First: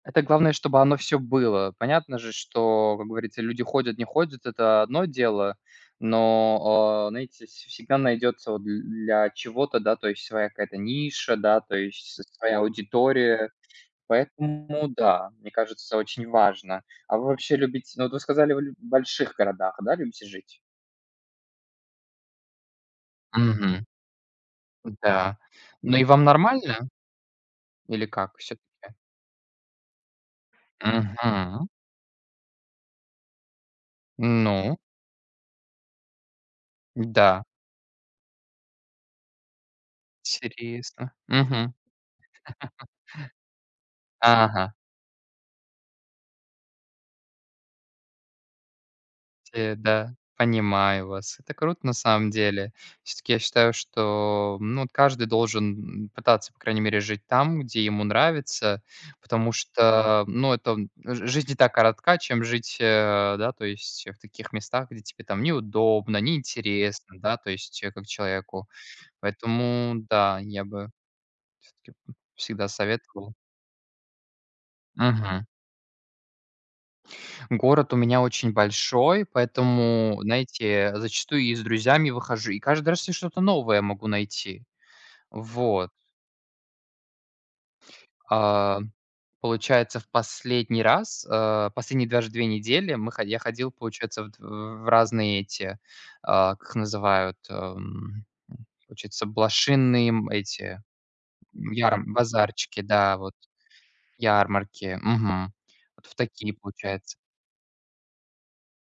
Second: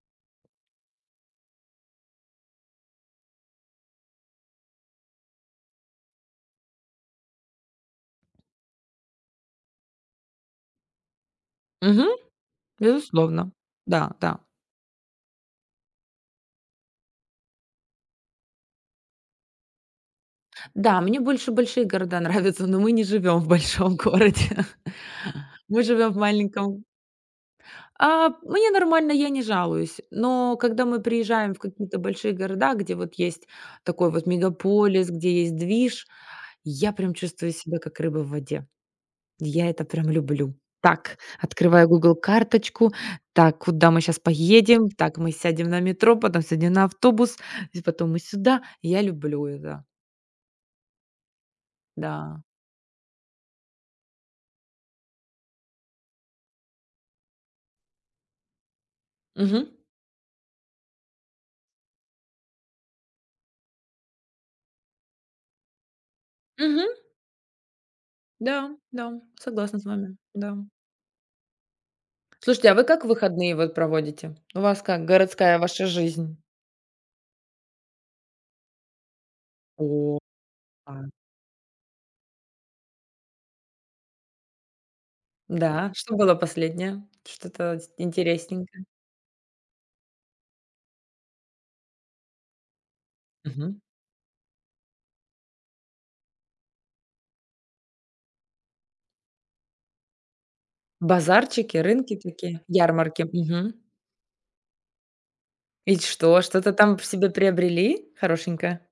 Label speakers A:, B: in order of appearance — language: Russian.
A: Это главное, чтобы оно всё было. Понятно же, что, как говорится, люди ходят не ходят, это одно дело. Но, а, знаете, вс всегда найдется вот дл для чего-то да своя какая-то ниша, да то
B: Мгм.
A: есть с своя аудитория.
B: Безусловно. Да, да.
A: Поэтому, да, мне кажется, очень важно. А вы вообще любит ну, вот вы сказали, вы лю в больших городах, да, любите жить?
B: Да, мне больше большие города нравятся, но мы не живём в
A: Мгм.
B: большом городе.
A: М-да.
B: Мы
A: Ну, и
B: живём в
A: вам
B: маленьком.
A: нормально? Или
B: А,
A: как
B: мне
A: всё-таки?
B: нормально, я не жалуюсь. Но когда мы приезжаем в
A: Мгм.
B: какие-то большие города, где вот есть такой вот
A: Ну
B: мегаполис, где есть движ, я прям
A: М-да.
B: чувствую себя как рыба в воде. Я это прям люблю.
A: Тересно
B: Так,
A: мгм.
B: открываю Google карточку. Так, куда мы щас
A: Ага.
B: поедем? Так, мы сядем на метро, потом сядем на автобус, здесь потом мы сюда. Я люблю
A: Те
B: это.
A: да понимаю вас, это круто на самом
B: Да.
A: деле. Всё-таки я считаю, что ну вот каждый должен н н пытаться по крайней мере жить там, где ему нравится. Потому
B: Мгм.
A: что ну это он ж жизнь и так коротка, чем жить, э, да то есть в таких местах, где тебе там неудобно,
B: Мгм.
A: неинтересно, да то есть как человеку.
B: Да, да, согласна с
A: Поэтому
B: вами,
A: да
B: да.
A: я бы всё-таки б всегда
B: Слушайте, а вы как
A: советовал.
B: выходные вот проводите? У вас как
A: Мгм.
B: городская ваша жизнь?
A: Город у меня очень большой,
B: О,
A: поэтому, знаете,
B: а.
A: зачастую и с друзьями выхожу, и каждый раз я что-то новое могу найти. Вот.
B: Да, что было последнее, что-то с
A: А,
B: интересненькое?
A: получается, в последний раз, э, последние даже две недели мы хо я ходил,
B: Мгм.
A: получается, вот в разные эти, а, как их называют, эм, получается блошиные, м, эти
B: Базарчики,
A: ярм
B: рынки такие,
A: базарчики, да,
B: ярмарки.
A: вот
B: Мгм.
A: ярмарки. Мгм.
B: Ведь
A: Вот в
B: что,
A: такие
B: что-то там п
A: получается.
B: себе приобрели хорошенькое?